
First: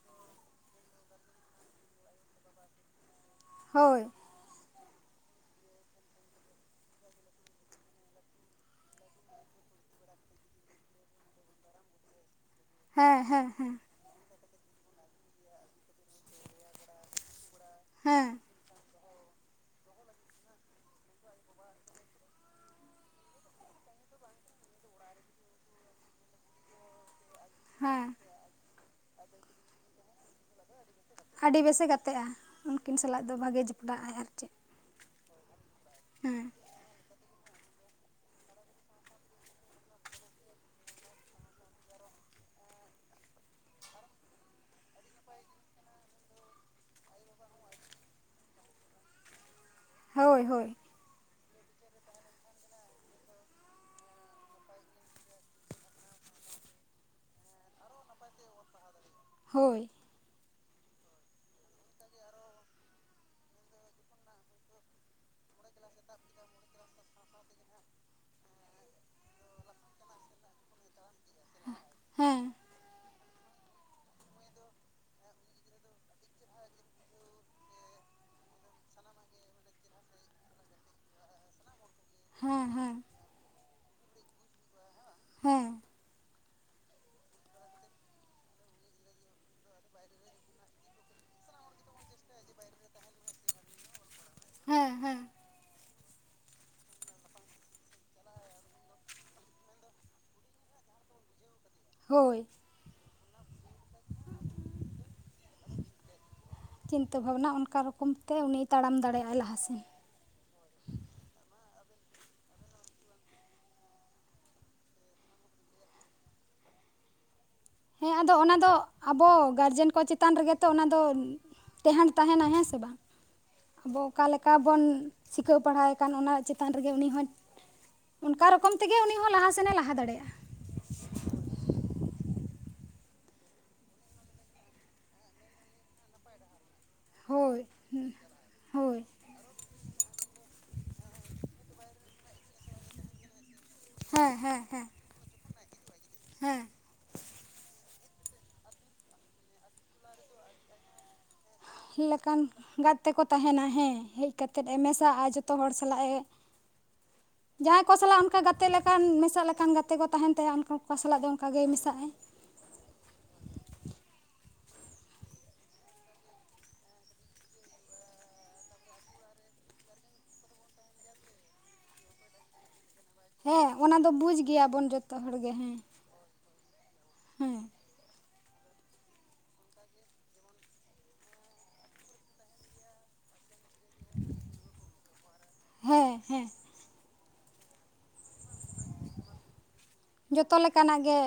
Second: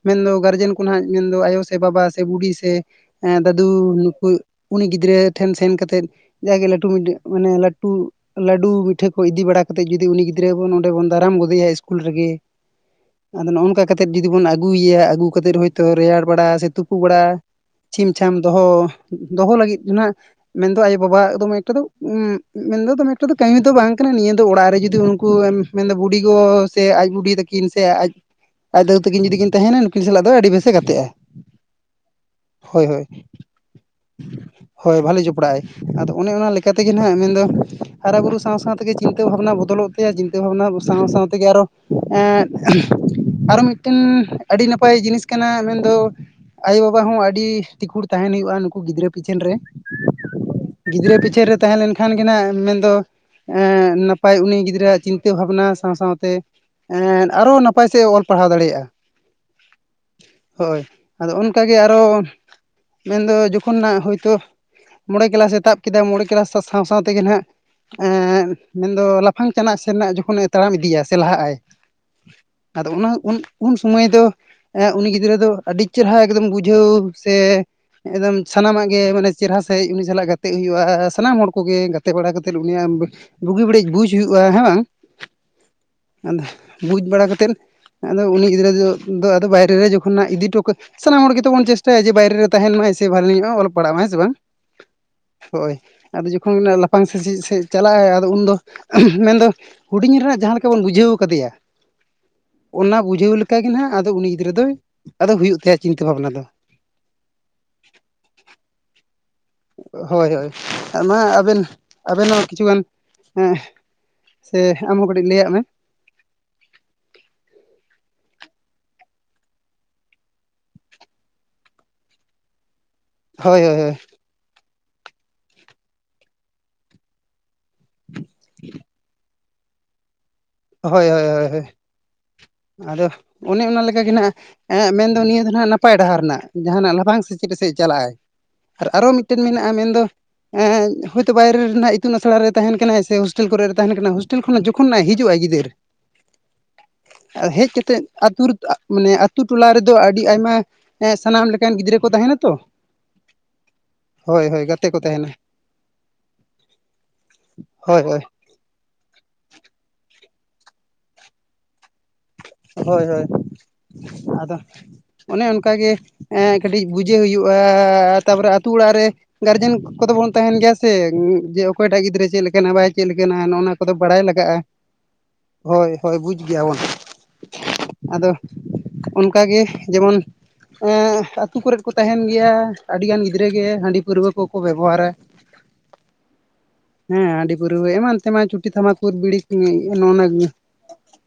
ᱢᱮᱱᱫᱚ ᱜᱟᱨᱡᱮᱱ ᱠᱚᱱᱟᱜ ᱢᱮᱱᱫᱚ ᱟᱭᱳ ᱥᱮ ᱵᱟᱵᱟ ᱥᱮ ᱵᱩᱰᱤ ᱥᱮ ᱮᱸᱜ ᱫᱟᱫᱩ ᱦᱳᱭ ᱱᱩᱠᱩ ᱩᱱᱤ ᱜᱤᱫᱽᱨᱟᱹ ᱴᱷᱮᱱ ᱥᱮᱱ ᱠᱟᱛᱮᱫ ᱡᱟᱜᱮ ᱞᱟᱹᱴᱩ ᱢᱤᱰᱮ ᱢᱟᱱᱮ ᱞᱟᱹᱴᱩ ᱞᱟᱹᱰᱩ ᱢᱤᱴᱷᱟᱹ ᱠᱚ ᱤᱫᱤ ᱵᱟᱲᱟ ᱠᱟᱛᱮᱫ ᱡᱩᱫᱤ ᱩᱱᱤ ᱜᱤᱫᱽᱨᱟᱹ ᱵᱚᱱ ᱚᱸᱰᱮ ᱵᱚᱱ ᱫᱟᱨᱟᱢ ᱜᱚᱫᱮᱭᱟ ᱤᱥᱠᱩᱞ ᱨᱮᱜᱮ ᱦᱮᱸ ᱟᱫᱚ ᱦᱮᱸ ᱦᱮᱸ ᱱᱚᱜ-ᱱᱚᱝᱠᱟ ᱠᱟᱛᱮᱫ ᱡᱩᱫᱤ ᱵᱚᱱ ᱟᱹᱜᱩᱭᱮᱭᱟ ᱟᱹᱜᱩ ᱠᱟᱛᱮᱫ ᱦᱚᱳᱭ ᱛᱳ ᱨᱮᱭᱟᱲ ᱵᱟᱲᱟ ᱥᱮ ᱛᱩᱯᱩ ᱵᱟᱲᱟ ᱪᱷᱤᱢ ᱪᱷᱟᱢ ᱦᱮᱸ ᱫᱚᱦᱚ ᱫᱚᱦᱚ ᱞᱟᱹᱜᱤᱫ ᱫᱚ ᱦᱟᱸᱜ ᱢᱮᱱ ᱫᱚ ᱟᱭᱳ ᱵᱟᱵᱟᱜ ᱫᱚᱢᱮ ᱮᱠᱴᱟ ᱫᱚ ᱢᱮᱱᱫᱚ ᱫᱚᱢᱮ ᱮᱠᱴᱟ ᱫᱚ ᱠᱟᱹᱢᱤ ᱫᱚ ᱵᱟᱝ ᱠᱟᱱᱟ ᱱᱤᱭᱟᱹ ᱫᱚ ᱚᱲᱟᱜ ᱨᱮ ᱡᱩᱫᱤ ᱩᱱᱠᱩ ᱢᱮᱱᱫᱟ ᱵᱩᱰᱤ ᱜᱚ ᱥᱮ ᱟᱡ ᱵᱩᱰᱷᱤ ᱛᱟᱹᱠᱤᱱ ᱥᱮ ᱟᱡ ᱦᱮᱸ ᱟᱡ ᱫᱟᱫᱩ ᱛᱟᱹᱠᱤᱱ ᱡᱩᱫᱤ ᱠᱤᱱ ᱛᱟᱦᱮᱱᱟ ᱱᱩᱠᱤᱱ ᱥᱟᱞᱟᱜ ᱫᱚ ᱟᱹᱰᱤ ᱵᱮᱥᱮ ᱜᱟᱛᱮᱜᱼᱟ ᱾ ᱟᱹᱰᱤ ᱵᱮᱥᱮ ᱜᱟᱛᱮᱜᱼᱟ ᱩᱱᱠᱤᱱ ᱥᱟᱞᱟᱜ ᱫᱚ ᱵᱷᱟᱜᱮ ᱡᱚᱯᱲᱟᱜᱼ ᱟᱭ ᱟᱨ ᱪᱮᱫ ᱦᱳᱭ ᱵᱷᱟᱞᱮ ᱡᱚᱯᱲᱟᱜ ᱟᱭ ᱟᱫᱚ ᱚᱱᱮ ᱦᱮᱸ ᱚᱱᱟ ᱞᱮᱠᱟ ᱛᱮᱜᱮ ᱱᱟᱦᱟᱸᱜ ᱢᱮᱱᱫᱚ ᱦᱟᱨᱟ ᱵᱩᱨᱩ ᱥᱟᱶ ᱥᱟᱶ ᱛᱮᱜᱮ ᱪᱤᱱᱛᱟᱹ ᱵᱷᱟᱵᱽᱱᱟ ᱵᱚᱫᱚᱞᱚᱜ ᱛᱮᱭᱟᱜ ᱪᱤᱱᱛᱟᱹ ᱵᱷᱟᱵᱱᱟ ᱥᱟᱶ ᱥᱟᱶ ᱛᱮᱜᱮ ᱮᱸᱫ ᱟᱨᱚ ᱟᱨᱚ ᱢᱤᱫ ᱴᱮᱱ ᱟᱹᱰᱤ ᱱᱟᱯᱟᱭ ᱡᱤᱱᱤᱥ ᱠᱟᱱᱟ ᱢᱮᱱᱫᱚ ᱟᱭᱳᱼᱵᱟᱵᱟ ᱦᱚᱸ ᱟᱹᱰᱤ ᱛᱤᱠᱷᱩᱲ ᱛᱟᱦᱮᱱ ᱦᱩᱭᱩᱜᱼᱟ ᱱᱩᱠᱩ ᱩᱱᱠᱩ ᱜᱤᱫᱽᱨᱟᱹ ᱯᱤᱪᱷᱚᱱ ᱨᱮ ᱾ ᱦᱳᱭ ᱦᱳᱭ ᱜᱤᱫᱽᱨᱟᱹ ᱯᱤᱪᱷᱟᱹ ᱨᱮ ᱛᱟᱦᱮᱸ ᱞᱮᱱᱠᱷᱟᱱ ᱜᱮ ᱟᱸᱜ ᱢᱮᱱᱫᱚ ᱮᱸ ᱱᱟᱯᱟᱭ ᱩᱱᱤ ᱜᱤᱫᱽᱨᱟᱹᱣᱟᱜ ᱪᱤᱱᱛᱟᱹ ᱵᱷᱱᱟ ᱵᱷᱟᱵᱽᱱᱟ ᱥᱟᱶ ᱥᱟᱶ ᱛᱮ, ᱮᱸ ᱟᱨᱦᱚ ᱱᱟᱯᱟᱭ ᱥᱮᱫ ᱮ ᱚᱞ ᱯᱟᱲᱦᱟᱣ ᱫᱟᱲᱮᱭᱟᱜᱼᱟ᱾ ᱦᱳᱭ ᱦᱳᱭ ᱟᱫᱚ ᱚᱱᱠᱟᱜᱮ ᱟᱨᱚ ᱢᱮᱱᱫᱚ ᱡᱚᱠᱷᱚᱱ ᱱᱟᱦᱜ ᱦᱳᱭᱛᱳ ᱢᱚᱬᱮ ᱠᱞᱟᱥ-ᱮ ᱛᱟᱵ ᱠᱮᱫᱟ ᱢᱚᱬᱮ ᱠᱮᱞᱟᱥ ᱥᱟᱶ ᱥᱟᱶ ᱛᱮᱜᱮ ᱱᱟᱦᱟᱜ ᱢᱮᱱᱫᱚ ᱞᱟᱯᱷᱟᱝ ᱪᱟᱱᱟ ᱥᱮᱱᱟᱜ ᱡᱚᱠᱷᱚᱱᱮ ᱛᱟᱲᱟᱢ ᱤᱫᱤᱭᱟ ᱥᱮ ᱞᱟᱦᱟᱜᱼᱟᱭ ᱦᱮᱸ ᱟᱫᱚ ᱚᱱᱟ ᱩᱱ ᱥᱚᱢᱚᱭ ᱫᱚ ᱩᱱᱤ ᱜᱤᱫᱽᱨᱟᱹ ᱫᱚ ᱟᱹᱰᱤ ᱪᱮᱨᱦᱟ ᱮᱠᱫᱚᱢ ᱵᱩᱡᱷᱟᱹᱣ ᱥᱮ ᱮᱠᱫᱚᱢ ᱥᱟᱱᱟᱢᱟᱜ ᱜᱮ ᱢᱟᱱᱮ ᱪᱮᱨᱦᱟ ᱥᱟᱹᱦᱤᱡ ᱩᱱᱤ ᱥᱟᱞᱟᱜ ᱜᱟᱛᱮᱜ ᱦᱩᱭᱩᱜᱼᱟ ᱥᱟᱱᱟᱢ ᱦᱚᱲ ᱠᱚᱜᱮ ᱜᱟᱛᱮ ᱵᱟᱲᱟ ᱠᱟᱛᱮᱫ ᱦᱮᱸ ᱩᱱᱤ ᱟᱢ ᱦᱮᱸ ᱵᱩᱜᱤ ᱵᱟᱹᱲᱤᱡ ᱵᱩᱡᱽ ᱦᱩᱭᱩᱜᱼᱟ ᱦᱮᱸ ᱵᱟᱝ ᱦᱮᱸ ᱟᱫᱚ ᱵᱩᱡᱽ ᱵᱟᱲᱟ ᱠᱟᱛᱮᱫ ᱟᱫᱚ ᱩᱱᱤ ᱜᱤᱫᱽᱨᱟᱹ ᱫᱚ ᱟᱫᱚ ᱵᱟᱭᱨᱮ ᱨᱮ ᱡᱚᱠᱷᱚᱱ ᱱᱟᱦᱟᱸᱜ ᱤᱫᱤ ᱦᱚᱴᱚ ᱠᱟᱜ ᱥᱟᱱᱟᱢ ᱦᱚᱲ ᱜᱮ ᱛᱚ ᱵᱚᱱ ᱪᱮᱥᱴᱟᱭᱟ ᱡᱮ ᱵᱟᱭᱨᱮ ᱨᱮ ᱛᱟᱦᱮᱱ ᱢᱟᱭ ᱥᱮ ᱵᱷᱟᱹᱞᱤ ᱧᱚᱜᱼᱟ ᱚᱞᱚᱜ ᱯᱟᱲᱦᱟᱜ ᱢᱟᱭ ᱦᱮᱸ ᱥᱮ ᱵᱟᱝ ᱦᱮᱸ ᱦᱮᱸ ᱦᱳᱭ, ᱟᱫᱚ ᱡᱚᱠᱷᱚᱱ ᱢᱟᱱᱮ ᱞᱟᱯᱷᱟᱝ ᱥᱮ ᱥᱮᱪᱮᱫ ᱥᱮᱫ ᱪᱟᱞᱟᱜᱼᱟᱭ ᱟᱫᱚ ᱩᱱᱫᱚ [unintelligible] ᱢᱮᱱᱫᱚ ᱦᱩᱰᱤᱧ ᱨᱮ ᱱᱟᱜ ᱡᱟᱦᱟᱸ ᱞᱮᱠᱟ ᱵᱚᱱ ᱵᱩᱡᱷᱟᱹᱣ ᱠᱟᱫᱮᱭᱟ ᱦᱳᱭ ᱾ ᱚᱱᱟ ᱵᱩᱡᱷᱟᱹᱣ ᱞᱮᱠᱟᱜ ᱜᱮ ᱱᱟᱦᱜ ᱟᱫᱚ ᱩᱱᱤ ᱜᱤᱫᱽᱨᱟᱹ ᱫᱚᱭ ᱟᱫᱚ ᱦᱩᱭᱩᱜ ᱛᱟᱭᱟ ᱪᱤᱱᱛᱟᱹ ᱵᱷᱟᱵᱱᱟ ᱫᱚ ᱾ ᱪᱤᱱᱛᱟᱹ ᱵᱷᱟᱵᱽᱱᱟ ᱚᱱᱠᱟ ᱨᱚᱠᱚᱢ ᱛᱮ ᱩᱱᱤ ᱛᱟᱲᱟᱢ ᱫᱟᱲᱮᱭᱟᱜᱼᱟᱭ ᱞᱟᱦᱟ ᱥᱮᱫ ᱦᱳᱭ ᱦᱳᱭ ᱢᱟ ᱟᱵᱮᱱ ᱟᱵᱮᱱ ᱦᱚᱸ ᱠᱤᱪᱷᱩᱜᱟᱱ ᱥᱮ ᱟᱢ ᱦᱚᱸ ᱠᱟᱹᱴᱤᱡ ᱞᱟᱹᱭᱟᱜ ᱢᱮ ᱦᱮᱸ ᱟᱫᱚ ᱚᱱᱟ ᱫᱚ ᱟᱵᱚ ᱜᱟᱨᱡᱮᱱ ᱠᱚ ᱪᱮᱛᱟᱱ ᱨᱮᱜᱮ ᱛᱚ ᱚᱱᱟᱫᱚ ᱴᱮᱦᱮᱸᱱ ᱛᱟᱦᱮᱱᱟ ᱦᱮᱸ ᱥᱮ ᱵᱟᱝ ᱦᱳᱭ ᱦᱳᱭ ᱦᱳᱭ ᱾ ᱚᱠᱟᱞᱮᱠᱟ ᱵᱚᱱ ᱥᱤᱠᱷᱟᱹᱣ ᱯᱟᱲᱦᱟᱣᱮ ᱠᱟᱱ ᱚᱱᱟ ᱪᱮᱛᱟᱱ ᱨᱮᱜᱮ ᱩᱱᱤ ᱦᱚᱸ ᱾ ᱚᱱᱠᱟ ᱨᱚᱠᱚᱢ ᱛᱮᱜᱮ ᱩᱱᱤ ᱦᱚᱸ ᱞᱟᱦᱟ ᱥᱮᱱᱮ ᱞᱟᱦᱟ ᱫᱟᱲᱮᱭᱟᱜᱼᱟ ᱾ ᱦᱳᱭ ᱦᱳᱭ ᱦᱳᱭ ᱦᱳᱭᱼᱼ ᱟᱫᱚ ᱚᱱᱮ ᱚᱱᱟ ᱞᱮᱠᱟᱜᱮ ᱱᱟᱜ ᱟᱭᱟᱜ ᱢᱮᱱ ᱫᱚ ᱱᱤᱭᱟᱹ ᱫᱚ ᱱᱟᱜ ᱱᱟᱯᱟᱭ ᱰᱟᱦᱟᱨ ᱱᱟᱜ ᱡᱟᱦᱟᱱᱟᱜ ᱞᱟᱦᱟ ᱵᱟᱝ ᱥᱮᱪᱮᱫ ᱦᱳᱭ ᱠᱟᱛᱮ ᱪᱟᱞᱟᱜ-ᱟᱭ ᱟᱨ ᱦᱳᱭ ᱟᱨᱚ ᱢᱤᱫᱴᱮᱱ ᱢᱮᱱᱟᱜᱼᱟ ᱢᱮᱱ ᱫᱚ ᱦᱳᱭᱛᱳ ᱵᱟᱭᱨᱮ ᱨᱮ ᱱᱟᱦᱟᱸᱜ ᱤᱛᱩᱱ ᱟᱥᱲᱟ ᱨᱮ ᱛᱟᱦᱮᱱ ᱠᱟᱱᱟᱭ ᱥᱮ ᱦᱳᱥᱴᱮᱞ ᱠᱚᱨᱮ ᱛᱟᱦᱮᱱ ᱠᱟᱱᱟᱭ ᱦᱮᱸ ᱦᱳᱥᱴᱮᱞ ᱦᱮᱸ ᱠᱷᱚ ᱦᱮᱸ ᱡᱚᱠᱷᱚᱱ ᱱᱟᱭ ᱦᱤᱡᱩ ᱜᱤᱫᱟᱹᱨ ᱦᱮᱸ ᱦᱮᱡ ᱠᱟᱛᱮᱫ ᱟᱹᱛᱩ ᱨᱮ ᱢᱟᱱᱮ ᱟᱛᱳ ᱴᱚᱞᱟ ᱨᱮᱫᱚ ᱟᱹᱰᱤ ᱟᱭᱢᱟ ᱮ ᱥᱟᱱᱟᱢ ᱞᱮᱠᱟᱱ ᱜᱤᱫᱽᱨᱟᱹ ᱠᱚ ᱛᱟᱦᱮᱱᱟ ᱛᱚ ᱜᱟᱛᱮᱠᱚ ᱛᱟᱦᱮᱱᱟ ᱦᱮᱸ, ᱦᱮᱡ ᱦᱳᱭ ᱦᱳᱭ ᱠᱟᱛᱮᱫ-ᱮ ᱜᱟᱛᱮ ᱠᱚ ᱢᱮᱥᱟ-ᱟ ᱛᱟᱦᱮᱱᱟ ᱡᱷᱚᱛᱚ ᱦᱚᱲ ᱥᱟᱞᱟᱜ-ᱮ ᱡᱟᱦᱟᱸᱭ ᱠᱚ ᱦᱳᱭ ᱦᱳᱭ ᱥᱟᱞᱟᱜ ᱚᱱᱠᱟ ᱜᱟᱛ ᱜᱟᱛᱮ ᱞᱮᱠᱟᱱ ᱢᱮᱥᱟᱜ ᱞᱮᱠᱟᱱ ᱜᱟᱛᱮ ᱠᱚ ᱛᱟᱦᱮᱱ ᱛᱟᱭᱟ ᱩᱱᱠᱟᱱ ᱠᱚ ᱥᱟᱞᱟᱜ ᱫᱚ ᱚᱱᱠᱟᱜᱮ ᱢᱮᱥᱟᱜᱼᱟᱭ ᱾ ᱦᱳᱭ ᱦᱳᱭ ᱟᱫᱚ ᱚᱱᱮ ᱚᱱᱠᱟᱜᱮ ᱮᱸ ᱠᱟᱹᱴᱤᱡᱽ ᱵᱩᱡᱷᱟᱹᱣ ᱦᱩᱭᱩᱜᱼᱟ ᱛᱟᱨᱯᱚᱨᱮ ᱟᱹᱛᱩ ᱚᱲᱟᱜ ᱨᱮ ᱜᱟᱨᱡᱮᱱ ᱠᱚᱫᱚ ᱵᱚᱱ ᱛᱟᱦᱮᱱ ᱜᱮᱭᱟ ᱥᱮ ᱡᱮ ᱚᱠᱚᱭᱴᱟᱜ ᱜᱤᱫᱽᱨᱟᱹ ᱪᱮᱫ ᱞᱮᱠᱟᱱᱟᱭ ᱵᱟᱭ ᱪᱮᱫ ᱞᱮᱠᱟᱱᱟ ᱦᱮᱸ ᱚᱱᱟ ᱠᱚᱫᱚ ᱫᱚ ᱵᱟᱲᱟᱭ ᱵᱩᱡᱽ ᱞᱟᱜᱟᱜᱼᱟ, ᱜᱮᱭᱟᱵᱚᱱ ᱡᱚᱛᱚ ᱦᱚᱲᱜᱮ ᱦᱮᱸ ᱦᱳᱭ ᱦᱳᱭ ᱵᱩᱡ ᱜᱮᱭᱟ ᱵᱚᱱ ᱦᱮᱸ ᱟᱫᱚ ᱚᱱᱠᱟ ᱜᱮ ᱡᱮᱢᱚᱱ ᱮᱸ ᱟᱛᱩ ᱠᱚᱨᱮᱫ ᱠᱚ ᱛᱟᱦᱮᱱ ᱜᱮᱭᱟ ᱟᱹᱰᱤᱜᱟᱱ ᱜᱤᱫᱽᱨᱟᱹ ᱜᱮ ᱦᱟᱺᱰᱤ ᱯᱟᱹᱨᱣᱟᱹ ᱠᱚᱠᱚ ᱵᱮᱵᱚᱦᱟᱨᱟ ᱦᱮᱸ ᱦᱮᱸ ᱦᱮᱸ ᱦᱟᱺᱰᱤ ᱯᱟᱹᱨᱭᱟᱹ ᱮᱢᱟᱱ ᱮᱱᱛᱮ ᱢᱟ ᱪᱩᱴᱤ ᱛᱷᱟᱢᱟᱠᱩᱨ ᱵᱤᱲᱤ ᱦᱩᱸ ᱱᱚᱱ ᱡᱚᱛᱚ ᱞᱮᱠᱟᱱᱟᱜ ᱜᱮ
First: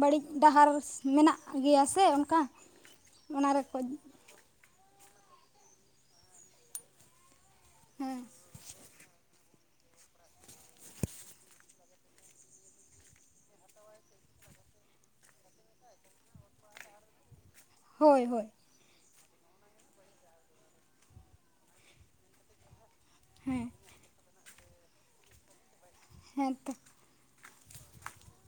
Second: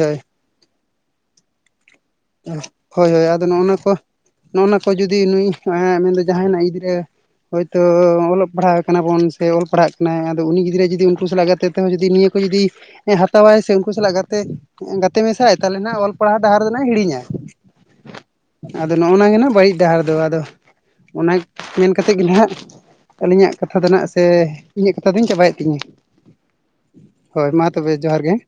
ᱵᱟᱹᱲᱤᱡᱽ ᱰᱟᱦᱟᱨ ᱢᱮᱱᱟᱜ ᱜᱮᱭᱟ ᱥᱮ ᱚᱱᱠᱟ ᱦᱳᱭ ᱦᱳᱭ ᱟᱫᱚ ᱱᱚᱜᱼ ᱚᱱᱟ ᱠᱚ ᱱᱚᱜᱼᱚ ᱱᱟ ᱠᱚ ᱡᱩᱫᱤ ᱱᱩᱭ ᱮᱸ ᱢᱮᱱᱫᱚ ᱡᱟᱦᱟᱭ [unintelligible] ᱦᱚᱭᱛᱳ ᱦᱮᱸ ᱚᱞᱚᱜ ᱯᱟᱲᱦᱟᱜ ᱠᱟᱱᱟ ᱵᱚᱱ ᱥᱮ ᱚᱞ ᱯᱟᱲᱦᱟᱜ ᱠᱟᱱᱟᱭ ᱟᱫᱚ ᱩᱱᱤ ᱜᱤᱫᱽᱨᱟᱹ ᱡᱩᱫᱤ ᱩᱱᱠᱩ ᱥᱟᱞᱟᱜ ᱜᱟᱛᱮ ᱛᱮᱦᱚᱸ ᱡᱩᱫᱤ ᱱᱤᱭᱟᱹ ᱠᱚ ᱡᱩᱫᱤ ᱦᱮᱸ ᱦᱟᱛᱟᱣᱟᱭ ᱥᱮ ᱩᱱᱠᱩ ᱥᱟᱞᱟᱜ ᱜᱟᱛᱮ ᱜᱟᱛᱮ ᱢᱮᱥᱟᱜ-ᱟᱭ ᱛᱟᱦᱚᱞᱮ ᱱᱟᱜ ᱚᱞ ᱯᱟᱲᱦᱟᱣ ᱰᱟᱦᱟᱨ ᱫᱚ ᱦᱤᱲᱤᱧᱟᱭ᱾ ᱦᱳᱭ ᱦᱳᱭ ᱾ ᱟᱫᱚ ᱱᱚᱜᱼᱚᱱᱟ ᱜᱮ ᱱᱟᱜ ᱵᱟᱹᱲᱤᱡ ᱰᱟᱦᱟᱨ ᱫᱚ ᱟᱫᱚ ᱚᱱᱟ ᱢᱮᱱ ᱠᱟᱛᱮᱫ ᱜᱮ ᱱᱟᱦᱟᱸᱜ ᱟᱹᱞᱤᱧᱟᱜ ᱦᱮᱸ ᱠᱟᱛᱷᱟ ᱫᱚ ᱱᱟᱦᱟᱸᱜ ᱥᱮ ᱤᱧᱟᱹᱜ ᱠᱟᱛᱷᱟ ᱫᱚᱧ ᱪᱟᱵᱟᱭᱮᱫ ᱛᱤᱧᱟᱹ ᱦᱮᱸᱛᱚ ᱾ ᱦᱳᱭ ᱢᱟ ᱛᱚᱵᱮ ᱡᱚᱦᱟᱨ ᱜᱮ ᱾